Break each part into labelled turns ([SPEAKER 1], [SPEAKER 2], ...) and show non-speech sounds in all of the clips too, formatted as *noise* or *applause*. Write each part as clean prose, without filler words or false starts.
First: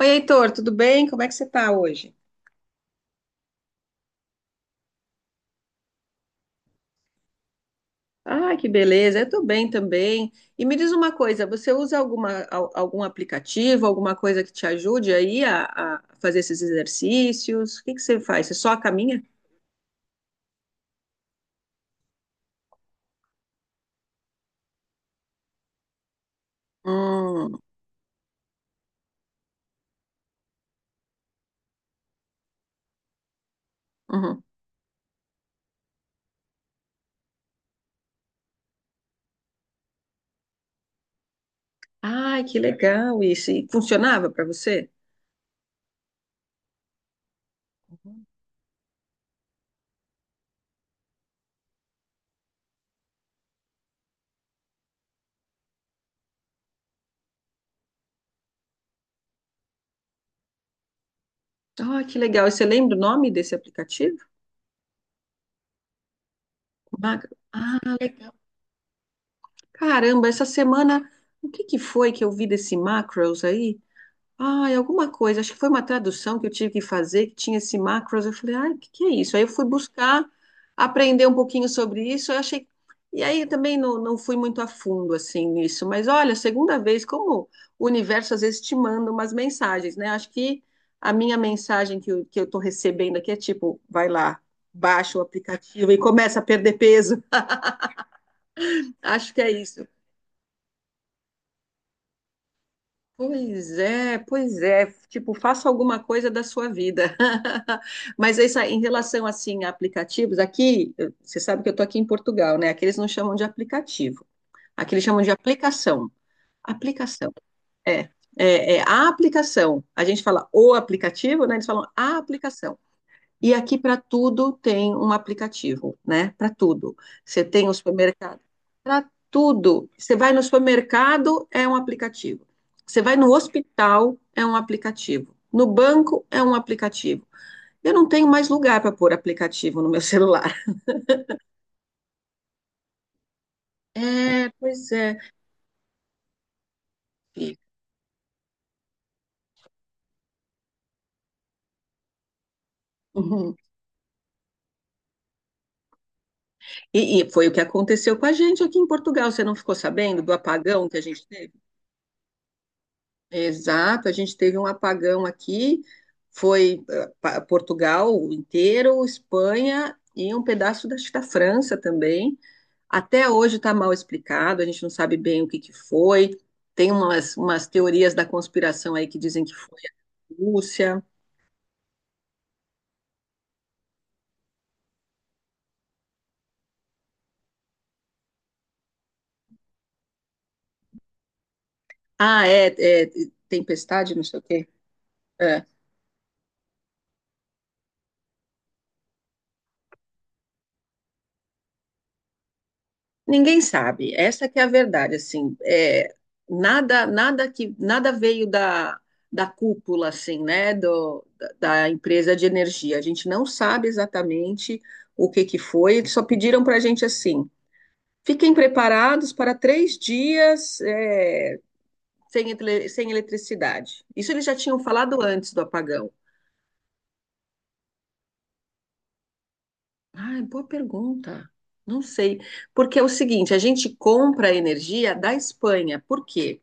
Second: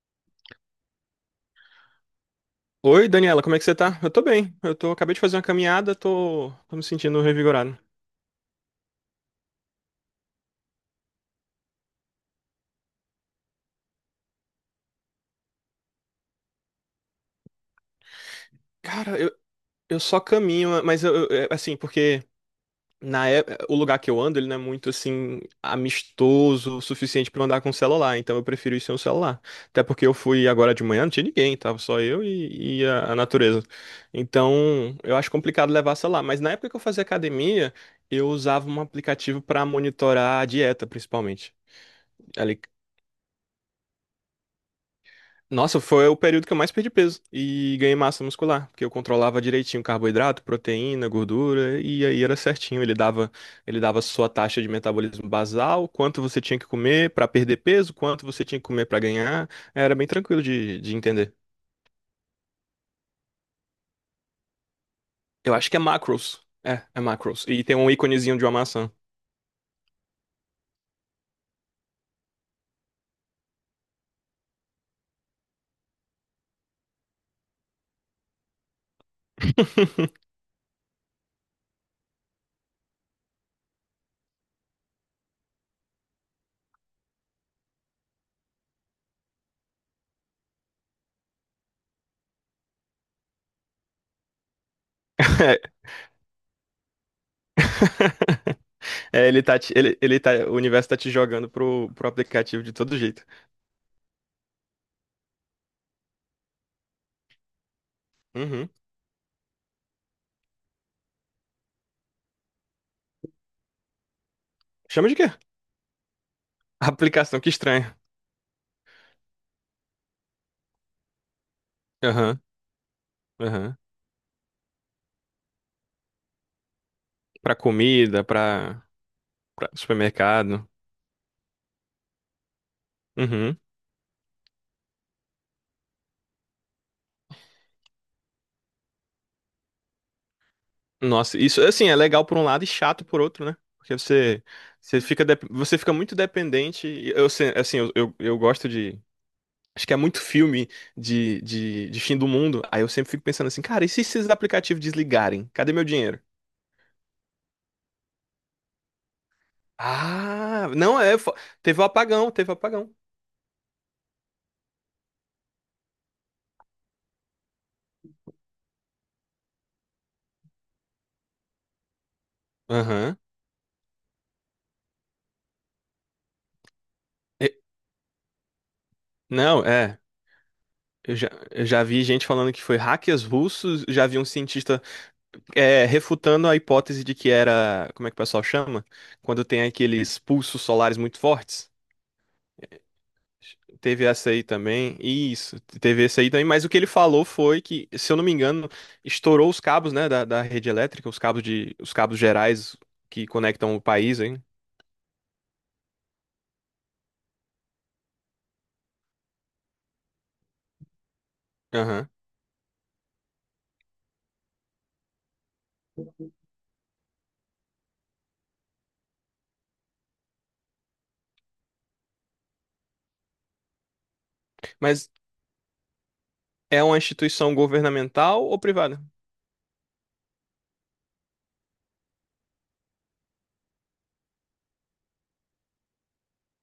[SPEAKER 1] Oi, Heitor, tudo bem? Como é que você está hoje?
[SPEAKER 2] Oi, Daniela, como é que você tá? Eu tô bem. Eu tô, acabei de fazer uma caminhada, tô me sentindo revigorado.
[SPEAKER 1] Ah, que beleza, eu estou bem também. E me diz uma coisa, você usa alguma, algum aplicativo, alguma coisa que te ajude aí a fazer esses exercícios? O que que você faz? Você só
[SPEAKER 2] Cara,
[SPEAKER 1] caminha?
[SPEAKER 2] eu só caminho, mas é, assim, porque na é- o lugar que eu ando, ele não é muito assim amistoso o suficiente pra eu
[SPEAKER 1] Hum,
[SPEAKER 2] andar com o celular, então eu prefiro ir sem o celular. Até porque eu fui agora de manhã, não tinha ninguém, tava só eu e a natureza.
[SPEAKER 1] uhum.
[SPEAKER 2] Então, eu acho complicado levar celular, mas na época que eu fazia academia, eu usava um aplicativo pra monitorar a dieta, principalmente.
[SPEAKER 1] Ai, que legal isso. E funcionava para você?
[SPEAKER 2] Nossa, foi o período que eu mais perdi peso e ganhei massa muscular, porque eu controlava direitinho carboidrato, proteína, gordura, e aí era certinho. Ele dava sua taxa de metabolismo basal, quanto você tinha que comer para perder peso, quanto você tinha que comer para ganhar. Era bem tranquilo de entender.
[SPEAKER 1] Ah, que legal. E você lembra o nome desse aplicativo?
[SPEAKER 2] Eu acho que é macros. É
[SPEAKER 1] Macro.
[SPEAKER 2] macros. E tem
[SPEAKER 1] Ah,
[SPEAKER 2] um
[SPEAKER 1] legal.
[SPEAKER 2] íconezinho de uma maçã.
[SPEAKER 1] Caramba, essa semana, o que que foi que eu vi desse Macros aí? Ai, alguma coisa, acho que foi uma tradução que eu tive que fazer, que tinha esse macros, eu falei, ai, o que que é isso? Aí eu fui
[SPEAKER 2] *laughs*
[SPEAKER 1] buscar, aprender um pouquinho sobre isso, eu achei, e aí também não, não fui muito a fundo, assim, nisso, mas olha, segunda vez, como o universo às vezes te manda umas mensagens, né? Acho que a minha mensagem que eu tô recebendo aqui é tipo, vai lá, baixa o
[SPEAKER 2] É.
[SPEAKER 1] aplicativo e começa a perder peso,
[SPEAKER 2] *laughs*
[SPEAKER 1] *laughs*
[SPEAKER 2] É,
[SPEAKER 1] acho que é isso.
[SPEAKER 2] ele tá, o universo tá te jogando pro aplicativo de todo jeito.
[SPEAKER 1] Pois é, pois é. Tipo, faça alguma coisa da sua vida. *laughs* Mas é isso
[SPEAKER 2] Uhum.
[SPEAKER 1] aí, em relação assim a aplicativos, aqui, você sabe que eu estou aqui em Portugal, né? Aqui eles não chamam de aplicativo. Aqui eles
[SPEAKER 2] Chama de
[SPEAKER 1] chamam
[SPEAKER 2] quê?
[SPEAKER 1] de aplicação. Aplicação.
[SPEAKER 2] Aplicação, que estranho.
[SPEAKER 1] É, é a aplicação. A gente fala o aplicativo, né? Eles falam a aplicação. E
[SPEAKER 2] Aham.
[SPEAKER 1] aqui para tudo tem um aplicativo, né? Para tudo. Você
[SPEAKER 2] Pra
[SPEAKER 1] tem o
[SPEAKER 2] comida,
[SPEAKER 1] supermercado.
[SPEAKER 2] pra,
[SPEAKER 1] Para
[SPEAKER 2] pra
[SPEAKER 1] tudo. Você vai no
[SPEAKER 2] supermercado.
[SPEAKER 1] supermercado, é um aplicativo. Você vai no
[SPEAKER 2] Uhum.
[SPEAKER 1] hospital, é um aplicativo. No banco, é um aplicativo. Eu não tenho mais lugar para pôr aplicativo no meu *laughs* celular.
[SPEAKER 2] Nossa, isso assim é legal por um lado e chato por outro, né? Porque você,
[SPEAKER 1] É, pois
[SPEAKER 2] você
[SPEAKER 1] é.
[SPEAKER 2] fica, dep- você fica muito dependente. E Eu, se-
[SPEAKER 1] E,
[SPEAKER 2] assim, eu gosto de. Acho que é muito filme de fim do mundo. Aí eu sempre fico pensando
[SPEAKER 1] uhum.
[SPEAKER 2] assim, cara, e se esses aplicativos desligarem? Cadê meu dinheiro?
[SPEAKER 1] E foi o que aconteceu com a gente aqui em Portugal. Você não ficou sabendo do
[SPEAKER 2] Ah,
[SPEAKER 1] apagão que a
[SPEAKER 2] não é.
[SPEAKER 1] gente teve?
[SPEAKER 2] Teve o apagão, teve o apagão.
[SPEAKER 1] Exato, a gente teve um apagão aqui, foi Portugal inteiro, Espanha e um pedaço da, acho que da França também.
[SPEAKER 2] Aham.
[SPEAKER 1] Até hoje está mal explicado, a gente não sabe bem o que que foi. Tem umas,
[SPEAKER 2] E-
[SPEAKER 1] umas teorias da conspiração aí que dizem que
[SPEAKER 2] Não,
[SPEAKER 1] foi
[SPEAKER 2] é.
[SPEAKER 1] a Rússia.
[SPEAKER 2] Eu já vi gente falando que foi hackers russos, já vi um cientista, refutando a hipótese de que era, como é que o pessoal chama? Quando tem aqueles pulsos solares muito fortes.
[SPEAKER 1] Ah, é, é,
[SPEAKER 2] Teve
[SPEAKER 1] tempestade, não
[SPEAKER 2] essa
[SPEAKER 1] sei o
[SPEAKER 2] aí
[SPEAKER 1] quê.
[SPEAKER 2] também. Isso,
[SPEAKER 1] É.
[SPEAKER 2] teve essa aí também. Mas o que ele falou foi que, se eu não me engano, estourou os cabos, né, da rede elétrica, os cabos gerais que
[SPEAKER 1] Ninguém
[SPEAKER 2] conectam o
[SPEAKER 1] sabe.
[SPEAKER 2] país, hein?
[SPEAKER 1] Essa que é a verdade, assim, é, nada veio da, da, cúpula, assim, né, da
[SPEAKER 2] Aham.
[SPEAKER 1] empresa de energia. A gente não sabe exatamente o que que foi. Eles só pediram para a gente assim, fiquem preparados para 3 dias, sem eletricidade. Isso eles já tinham
[SPEAKER 2] Mas
[SPEAKER 1] falado antes do apagão.
[SPEAKER 2] é uma instituição governamental ou privada?
[SPEAKER 1] Ah, boa pergunta. Não sei. Porque é o seguinte, a gente compra a energia da Espanha. Por quê?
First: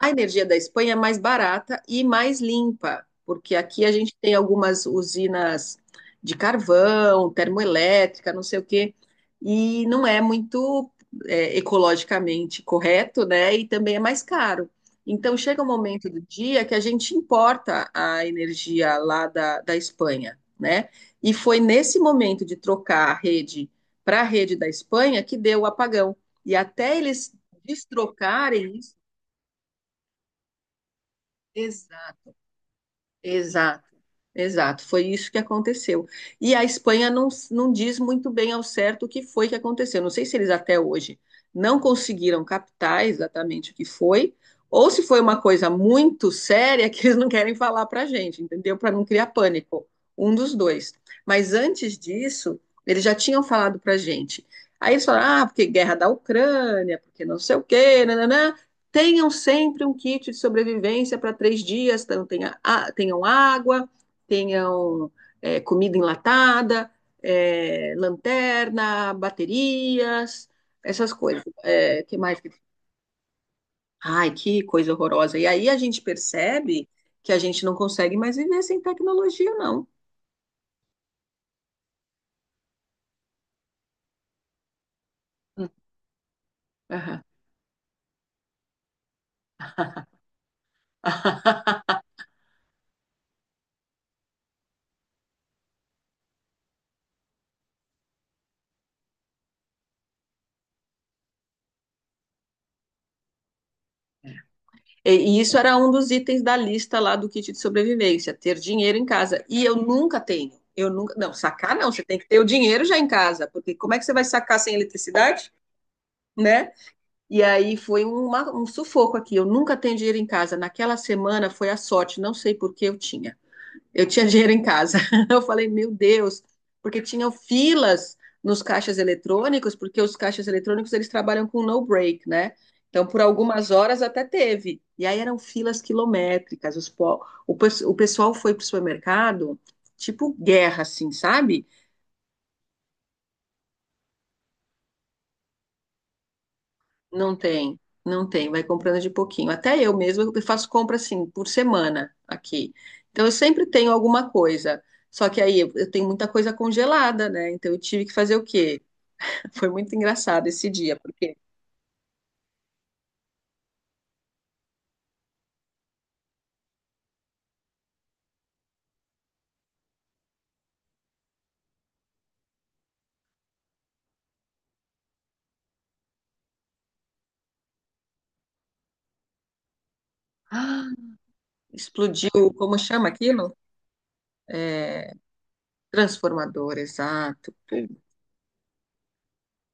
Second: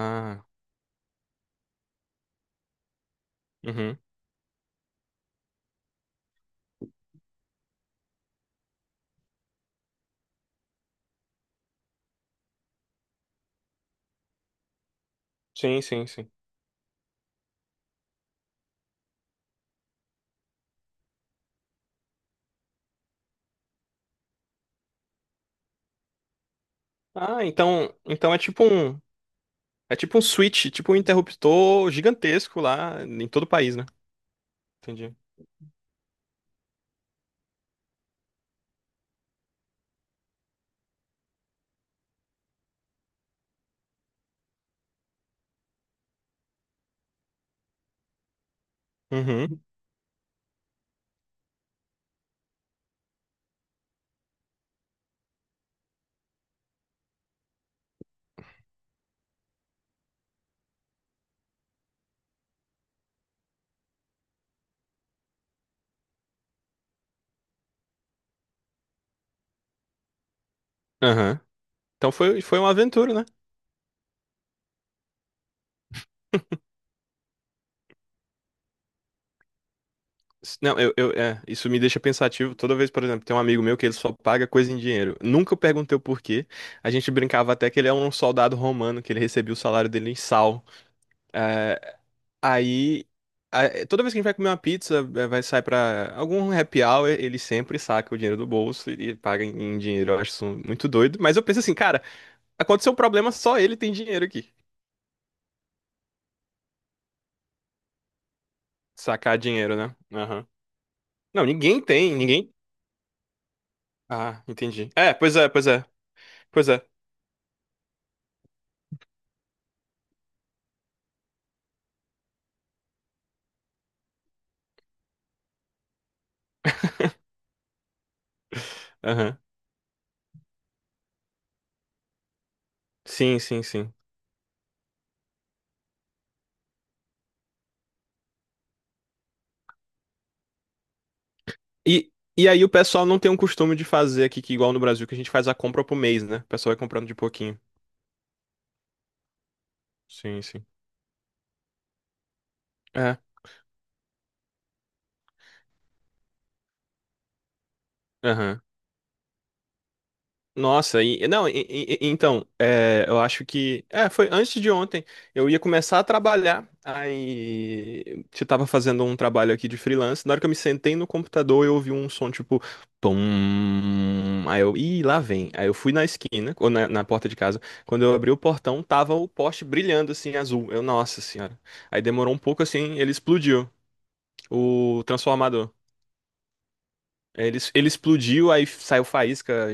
[SPEAKER 1] A energia da Espanha é mais barata e mais limpa, porque aqui a
[SPEAKER 2] uhum.
[SPEAKER 1] gente tem algumas usinas de carvão, termoelétrica, não sei o quê, e não é muito ecologicamente correto, né? E também é mais caro. Então chega um
[SPEAKER 2] Sim, sim,
[SPEAKER 1] momento do
[SPEAKER 2] sim.
[SPEAKER 1] dia que a gente importa a energia lá da Espanha, né? E foi nesse momento de trocar a rede para a rede da Espanha que deu o apagão. E até eles
[SPEAKER 2] Ah, então, então é tipo
[SPEAKER 1] destrocarem isso.
[SPEAKER 2] um É tipo um switch, tipo um interruptor
[SPEAKER 1] exa-
[SPEAKER 2] gigantesco lá em todo o país,
[SPEAKER 1] Exato.
[SPEAKER 2] né?
[SPEAKER 1] Exato, foi
[SPEAKER 2] Entendi.
[SPEAKER 1] isso que aconteceu. E a Espanha não, não diz muito bem ao certo o que foi que aconteceu. Não sei se eles até hoje não conseguiram captar exatamente o que foi, ou se foi uma coisa muito séria que eles não querem falar para a gente, entendeu? Para não criar
[SPEAKER 2] Uhum.
[SPEAKER 1] pânico. Um dos dois. Mas antes disso, eles já tinham falado para a gente. Aí eles falaram: ah, porque guerra da Ucrânia, porque não sei o quê, nananã. Tenham sempre um kit de sobrevivência para 3 dias, então tenham água, tenham comida enlatada, lanterna, baterias, essas
[SPEAKER 2] Aham.
[SPEAKER 1] coisas. É,
[SPEAKER 2] Então
[SPEAKER 1] que mais?
[SPEAKER 2] foi uma aventura, né?
[SPEAKER 1] Ai, que coisa horrorosa. E aí a gente percebe que a gente não consegue mais viver sem tecnologia, não.
[SPEAKER 2] Não, isso me deixa pensativo. Toda vez, por exemplo, tem um amigo meu que ele só paga coisa em dinheiro. Nunca eu
[SPEAKER 1] Hum,
[SPEAKER 2] perguntei o porquê. A gente
[SPEAKER 1] aham.
[SPEAKER 2] brincava até que ele é um soldado romano, que ele recebia o salário dele em sal.
[SPEAKER 1] *laughs*
[SPEAKER 2] É, aí, toda vez que a gente vai comer uma pizza, vai sair pra algum happy hour, ele sempre saca o dinheiro do bolso e paga em dinheiro. Eu acho isso muito doido. Mas eu penso assim, cara. Aconteceu um problema, só ele tem dinheiro aqui.
[SPEAKER 1] E e isso era um dos itens da lista lá do kit de sobrevivência, ter dinheiro em
[SPEAKER 2] Sacar
[SPEAKER 1] casa. E eu
[SPEAKER 2] dinheiro, né?
[SPEAKER 1] nunca
[SPEAKER 2] Aham.
[SPEAKER 1] tenho. Eu nunca, não,
[SPEAKER 2] Não,
[SPEAKER 1] sacar
[SPEAKER 2] ninguém
[SPEAKER 1] não, você
[SPEAKER 2] tem,
[SPEAKER 1] tem que ter o
[SPEAKER 2] ninguém.
[SPEAKER 1] dinheiro já em casa, porque como é que você vai
[SPEAKER 2] Ah,
[SPEAKER 1] sacar sem
[SPEAKER 2] entendi. É, pois é,
[SPEAKER 1] eletricidade,
[SPEAKER 2] pois é, pois
[SPEAKER 1] né?
[SPEAKER 2] é.
[SPEAKER 1] E aí foi um sufoco aqui. Eu nunca tenho dinheiro em casa. Naquela semana foi a sorte, não sei por que eu tinha. Eu tinha *laughs* dinheiro em casa. *laughs* Eu falei, meu Deus, porque tinham filas nos caixas
[SPEAKER 2] Aham.
[SPEAKER 1] eletrônicos, porque os caixas eletrônicos eles trabalham com no break, né? Então, por
[SPEAKER 2] Sim, sim,
[SPEAKER 1] algumas
[SPEAKER 2] sim.
[SPEAKER 1] horas até teve. E aí eram filas quilométricas. Os po- o, pes- o pessoal foi para o supermercado, tipo guerra, assim, sabe?
[SPEAKER 2] E, e aí o pessoal não tem um costume de fazer aqui, que igual no Brasil, que a gente faz a compra pro mês, né? O pessoal vai comprando de
[SPEAKER 1] Não
[SPEAKER 2] pouquinho.
[SPEAKER 1] tem, não tem, vai comprando de pouquinho. Até eu mesma eu
[SPEAKER 2] Sim, sim.
[SPEAKER 1] faço compra assim por semana aqui.
[SPEAKER 2] É.
[SPEAKER 1] Então eu sempre tenho alguma coisa. Só que aí eu tenho muita coisa congelada, né? Então eu tive que fazer o
[SPEAKER 2] Aham.
[SPEAKER 1] quê? *laughs* Foi muito engraçado esse dia,
[SPEAKER 2] Nossa, e,
[SPEAKER 1] porque
[SPEAKER 2] não, então, eu acho que, foi antes de ontem. Eu ia começar a trabalhar, aí eu tava fazendo um trabalho aqui de freelance, na hora que eu me sentei no computador, eu ouvi um som, tipo, pum, aí eu, ih, lá vem, aí eu fui na esquina, ou na porta de casa. Quando eu abri o portão, tava o poste brilhando, assim,
[SPEAKER 1] *gasps*
[SPEAKER 2] azul, eu,
[SPEAKER 1] ah,
[SPEAKER 2] nossa senhora, aí
[SPEAKER 1] explodiu,
[SPEAKER 2] demorou um pouco,
[SPEAKER 1] como
[SPEAKER 2] assim,
[SPEAKER 1] chama
[SPEAKER 2] ele
[SPEAKER 1] aquilo?
[SPEAKER 2] explodiu, o
[SPEAKER 1] É,
[SPEAKER 2] transformador.
[SPEAKER 1] transformador,
[SPEAKER 2] É.
[SPEAKER 1] exato.
[SPEAKER 2] Ele explodiu, aí saiu faísca,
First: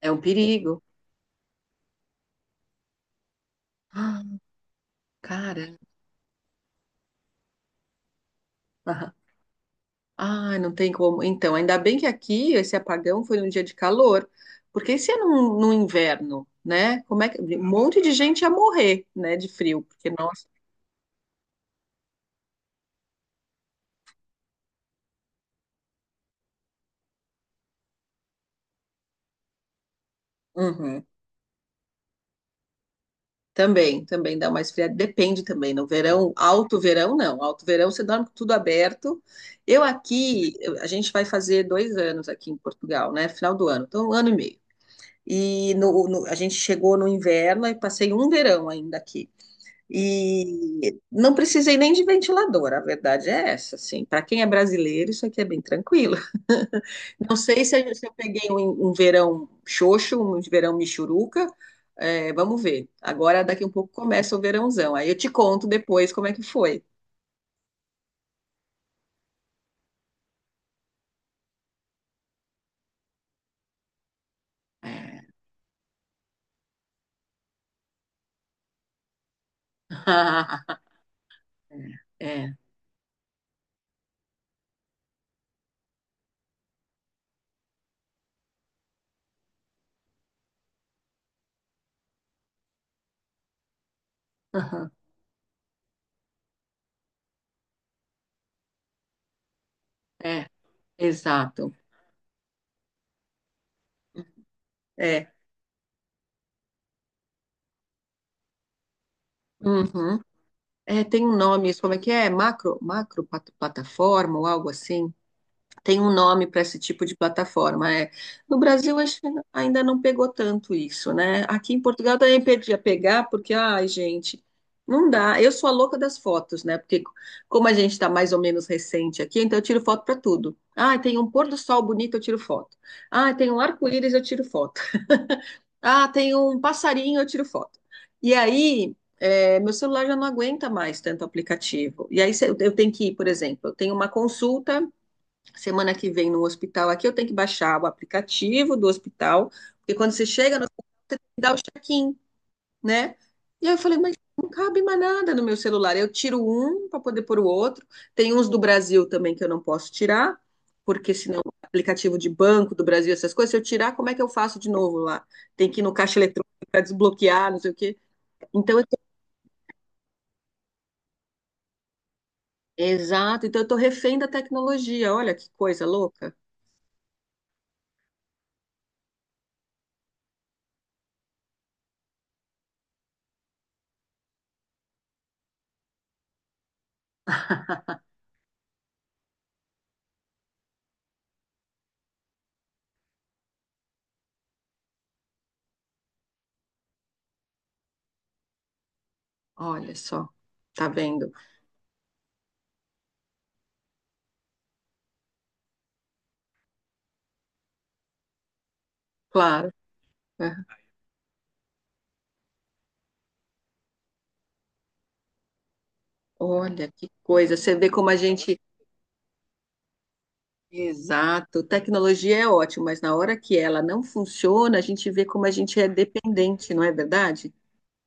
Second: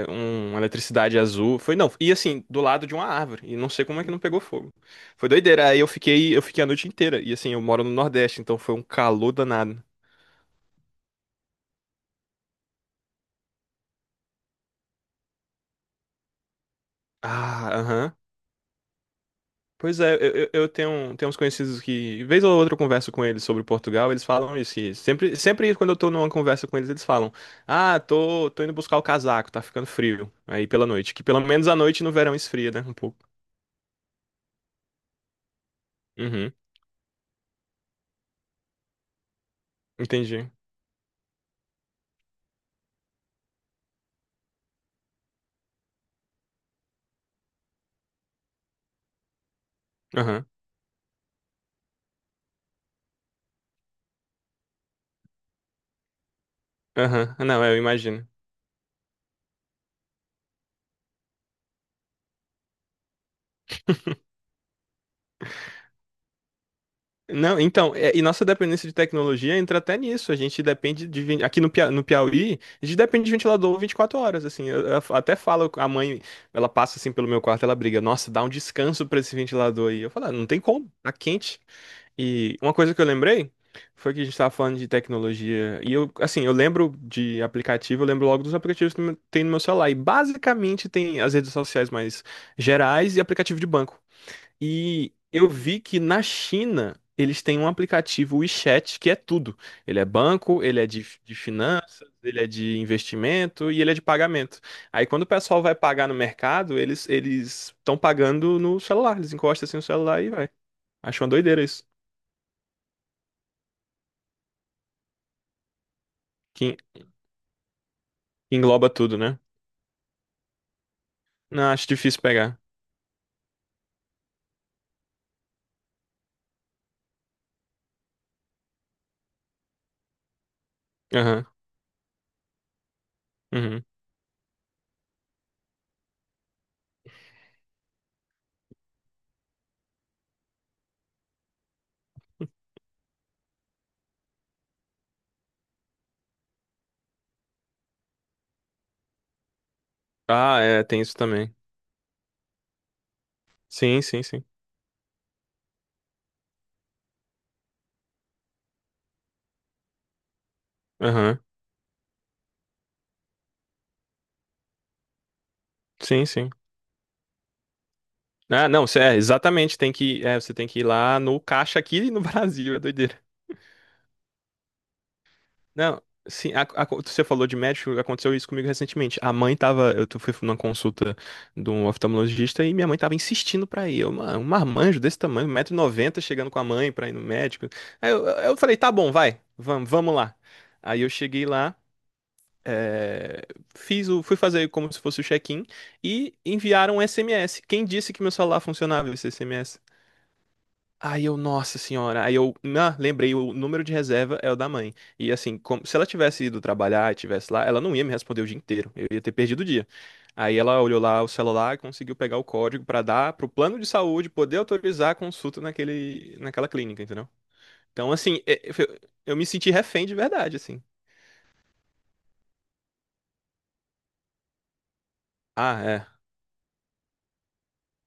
[SPEAKER 1] É um
[SPEAKER 2] uma
[SPEAKER 1] perigo. *gasps*
[SPEAKER 2] eletricidade azul. Foi, não, e assim, do lado de uma árvore. E não sei como é que não
[SPEAKER 1] Ah,
[SPEAKER 2] pegou fogo. Foi doideira.
[SPEAKER 1] cara.
[SPEAKER 2] Aí eu fiquei a noite inteira. E assim, eu moro no Nordeste, então foi um
[SPEAKER 1] *laughs*
[SPEAKER 2] calor danado.
[SPEAKER 1] Ah, não tem como. Então, ainda bem que aqui esse apagão foi num dia de calor, porque se é num, inverno, né? Como é que um
[SPEAKER 2] Ah,
[SPEAKER 1] monte de
[SPEAKER 2] aham.
[SPEAKER 1] gente ia morrer, né, de frio,
[SPEAKER 2] Pois
[SPEAKER 1] porque
[SPEAKER 2] é, eu,
[SPEAKER 1] nós.
[SPEAKER 2] eu tenho uns conhecidos que, vez ou outra, eu converso com eles sobre Portugal, eles falam isso, que sempre, sempre quando eu tô numa conversa com eles, eles falam: Ah, tô indo buscar o casaco, tá ficando frio. Aí pela
[SPEAKER 1] Uhum.
[SPEAKER 2] noite. Que pelo menos à noite no verão esfria, né? Um pouco.
[SPEAKER 1] Também, também dá uma esfriada, depende também. No verão,
[SPEAKER 2] Uhum,
[SPEAKER 1] alto verão não, alto verão você dorme com tudo aberto. Eu
[SPEAKER 2] entendi.
[SPEAKER 1] aqui, a gente vai fazer 2 anos aqui em Portugal, né? Final do ano, então 1 ano e meio. E no, a gente chegou no inverno e passei um verão ainda aqui.
[SPEAKER 2] Aham.
[SPEAKER 1] E não precisei nem de ventilador, a verdade é essa, assim. Para quem é brasileiro, isso aqui é bem tranquilo. *laughs* Não
[SPEAKER 2] Aham.
[SPEAKER 1] sei
[SPEAKER 2] Não,
[SPEAKER 1] se
[SPEAKER 2] eu
[SPEAKER 1] eu, se eu
[SPEAKER 2] imagino.
[SPEAKER 1] peguei um verão xoxo, um verão michuruca. É, vamos ver. Agora, daqui um pouco, começa o verãozão. Aí eu te conto depois como é que foi.
[SPEAKER 2] Não, então, e nossa dependência de tecnologia entra até nisso. A gente depende de, aqui no Piauí, a gente depende de ventilador 24 horas, assim. Eu
[SPEAKER 1] É.
[SPEAKER 2] até falo com a mãe, ela passa assim pelo meu quarto, ela briga, nossa, dá um descanso pra esse ventilador aí. Eu falo, "Ah, não tem
[SPEAKER 1] *laughs*
[SPEAKER 2] como, tá quente."
[SPEAKER 1] É, é,
[SPEAKER 2] E uma coisa que eu lembrei foi que a gente tava falando de tecnologia. E eu, assim, eu lembro de aplicativo, eu lembro logo dos aplicativos que tem no meu celular. E basicamente tem as redes sociais mais gerais e aplicativo de banco.
[SPEAKER 1] aham,
[SPEAKER 2] E eu vi que na China eles têm um aplicativo WeChat que é tudo. Ele é
[SPEAKER 1] é,
[SPEAKER 2] banco, ele é de
[SPEAKER 1] exato.
[SPEAKER 2] finanças, ele é de investimento e ele é de pagamento. Aí quando o
[SPEAKER 1] É,
[SPEAKER 2] pessoal vai pagar no mercado, eles estão pagando no celular. Eles encostam assim no
[SPEAKER 1] uhum.
[SPEAKER 2] celular e vai.
[SPEAKER 1] É,
[SPEAKER 2] Acho
[SPEAKER 1] tem
[SPEAKER 2] uma
[SPEAKER 1] um
[SPEAKER 2] doideira
[SPEAKER 1] nome, isso
[SPEAKER 2] isso.
[SPEAKER 1] como é que é? Macro, macro plataforma ou algo assim. Tem um nome para
[SPEAKER 2] Que
[SPEAKER 1] esse
[SPEAKER 2] en-
[SPEAKER 1] tipo de plataforma. É.
[SPEAKER 2] que
[SPEAKER 1] No
[SPEAKER 2] engloba
[SPEAKER 1] Brasil,
[SPEAKER 2] tudo,
[SPEAKER 1] acho que
[SPEAKER 2] né?
[SPEAKER 1] ainda não pegou tanto isso, né?
[SPEAKER 2] Não,
[SPEAKER 1] Aqui em
[SPEAKER 2] acho
[SPEAKER 1] Portugal
[SPEAKER 2] difícil
[SPEAKER 1] também
[SPEAKER 2] pegar.
[SPEAKER 1] podia pegar, porque, ai, gente, não dá. Eu sou a louca das fotos, né? Porque como a gente está mais ou menos recente aqui, então eu tiro foto para tudo. Ah, tem um
[SPEAKER 2] Aham.
[SPEAKER 1] pôr do sol bonito, eu tiro foto. Ah, tem um
[SPEAKER 2] Uhum.
[SPEAKER 1] arco-íris, eu tiro foto. *laughs* Ah, tem um passarinho, eu tiro foto. E aí, meu celular já não aguenta mais tanto aplicativo. E aí, se eu tenho que ir, por exemplo, eu tenho uma consulta semana que vem no hospital aqui, eu tenho que baixar o aplicativo do hospital, porque quando você chega
[SPEAKER 2] Ah,
[SPEAKER 1] no
[SPEAKER 2] é,
[SPEAKER 1] hospital,
[SPEAKER 2] tem isso
[SPEAKER 1] você tem que dar
[SPEAKER 2] também.
[SPEAKER 1] o check-in, né? E aí eu falei,
[SPEAKER 2] Sim,
[SPEAKER 1] mas
[SPEAKER 2] sim, sim.
[SPEAKER 1] não cabe mais nada no meu celular. Eu tiro um para poder pôr o outro. Tem uns do Brasil também que eu não posso tirar, porque
[SPEAKER 2] Aham.
[SPEAKER 1] senão o aplicativo de banco do Brasil, essas coisas, se eu tirar, como é que eu faço de novo lá? Tem que ir no caixa
[SPEAKER 2] Sim,
[SPEAKER 1] eletrônico
[SPEAKER 2] sim.
[SPEAKER 1] para desbloquear, não sei o quê.
[SPEAKER 2] Ah,
[SPEAKER 1] Então, eu
[SPEAKER 2] não,
[SPEAKER 1] tô,
[SPEAKER 2] exatamente. Você tem que ir lá no caixa aqui no *laughs* Brasil, é doideira.
[SPEAKER 1] exato, então eu tô refém da tecnologia. Olha que coisa
[SPEAKER 2] Não,
[SPEAKER 1] louca.
[SPEAKER 2] sim, você falou de médico, aconteceu isso comigo recentemente. A mãe tava, fui numa consulta de um oftalmologista e minha mãe tava insistindo pra ir. Eu, um marmanjo desse tamanho, 1,90 noventa, chegando com a mãe pra ir no médico. Aí eu falei, tá bom, vai, vamos, vamos lá. Aí eu cheguei lá, é, fui fazer como se fosse o check-in e enviaram um SMS. Quem disse que meu celular funcionava esse SMS?
[SPEAKER 1] Olha só, tá
[SPEAKER 2] Aí
[SPEAKER 1] vendo?
[SPEAKER 2] eu, nossa senhora, aí eu, ah, lembrei, o número de reserva é o da mãe. E assim, se ela tivesse ido trabalhar e tivesse lá, ela não ia me responder o dia inteiro, eu ia ter perdido o
[SPEAKER 1] Claro.
[SPEAKER 2] dia.
[SPEAKER 1] Né?
[SPEAKER 2] Aí ela olhou lá o celular e conseguiu pegar o código pra dar pro plano de saúde poder autorizar a consulta naquela
[SPEAKER 1] Olha,
[SPEAKER 2] clínica,
[SPEAKER 1] que
[SPEAKER 2] entendeu?
[SPEAKER 1] coisa. Você vê como
[SPEAKER 2] Então,
[SPEAKER 1] a
[SPEAKER 2] assim,
[SPEAKER 1] gente.
[SPEAKER 2] eu me senti refém de verdade, assim.
[SPEAKER 1] Exato. Tecnologia é ótimo, mas na hora que ela não funciona, a gente vê como a gente
[SPEAKER 2] Ah,
[SPEAKER 1] é
[SPEAKER 2] é.
[SPEAKER 1] dependente, não é verdade?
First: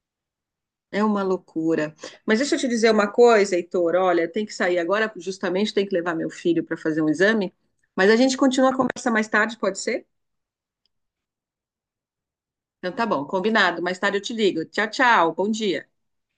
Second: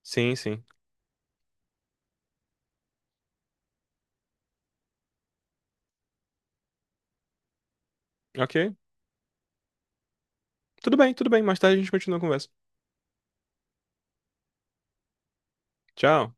[SPEAKER 2] Sim, sim.
[SPEAKER 1] É uma loucura. Mas deixa eu te dizer uma coisa, Heitor. Olha, tem que sair agora, justamente tem que levar meu filho para fazer um exame. Mas a gente continua a
[SPEAKER 2] Ok.
[SPEAKER 1] conversa mais tarde, pode ser?
[SPEAKER 2] Tudo bem, tudo bem. Mais tarde a gente continua a conversa.
[SPEAKER 1] Então tá bom, combinado. Mais tarde eu te ligo. Tchau, tchau. Bom dia.
[SPEAKER 2] Tchau.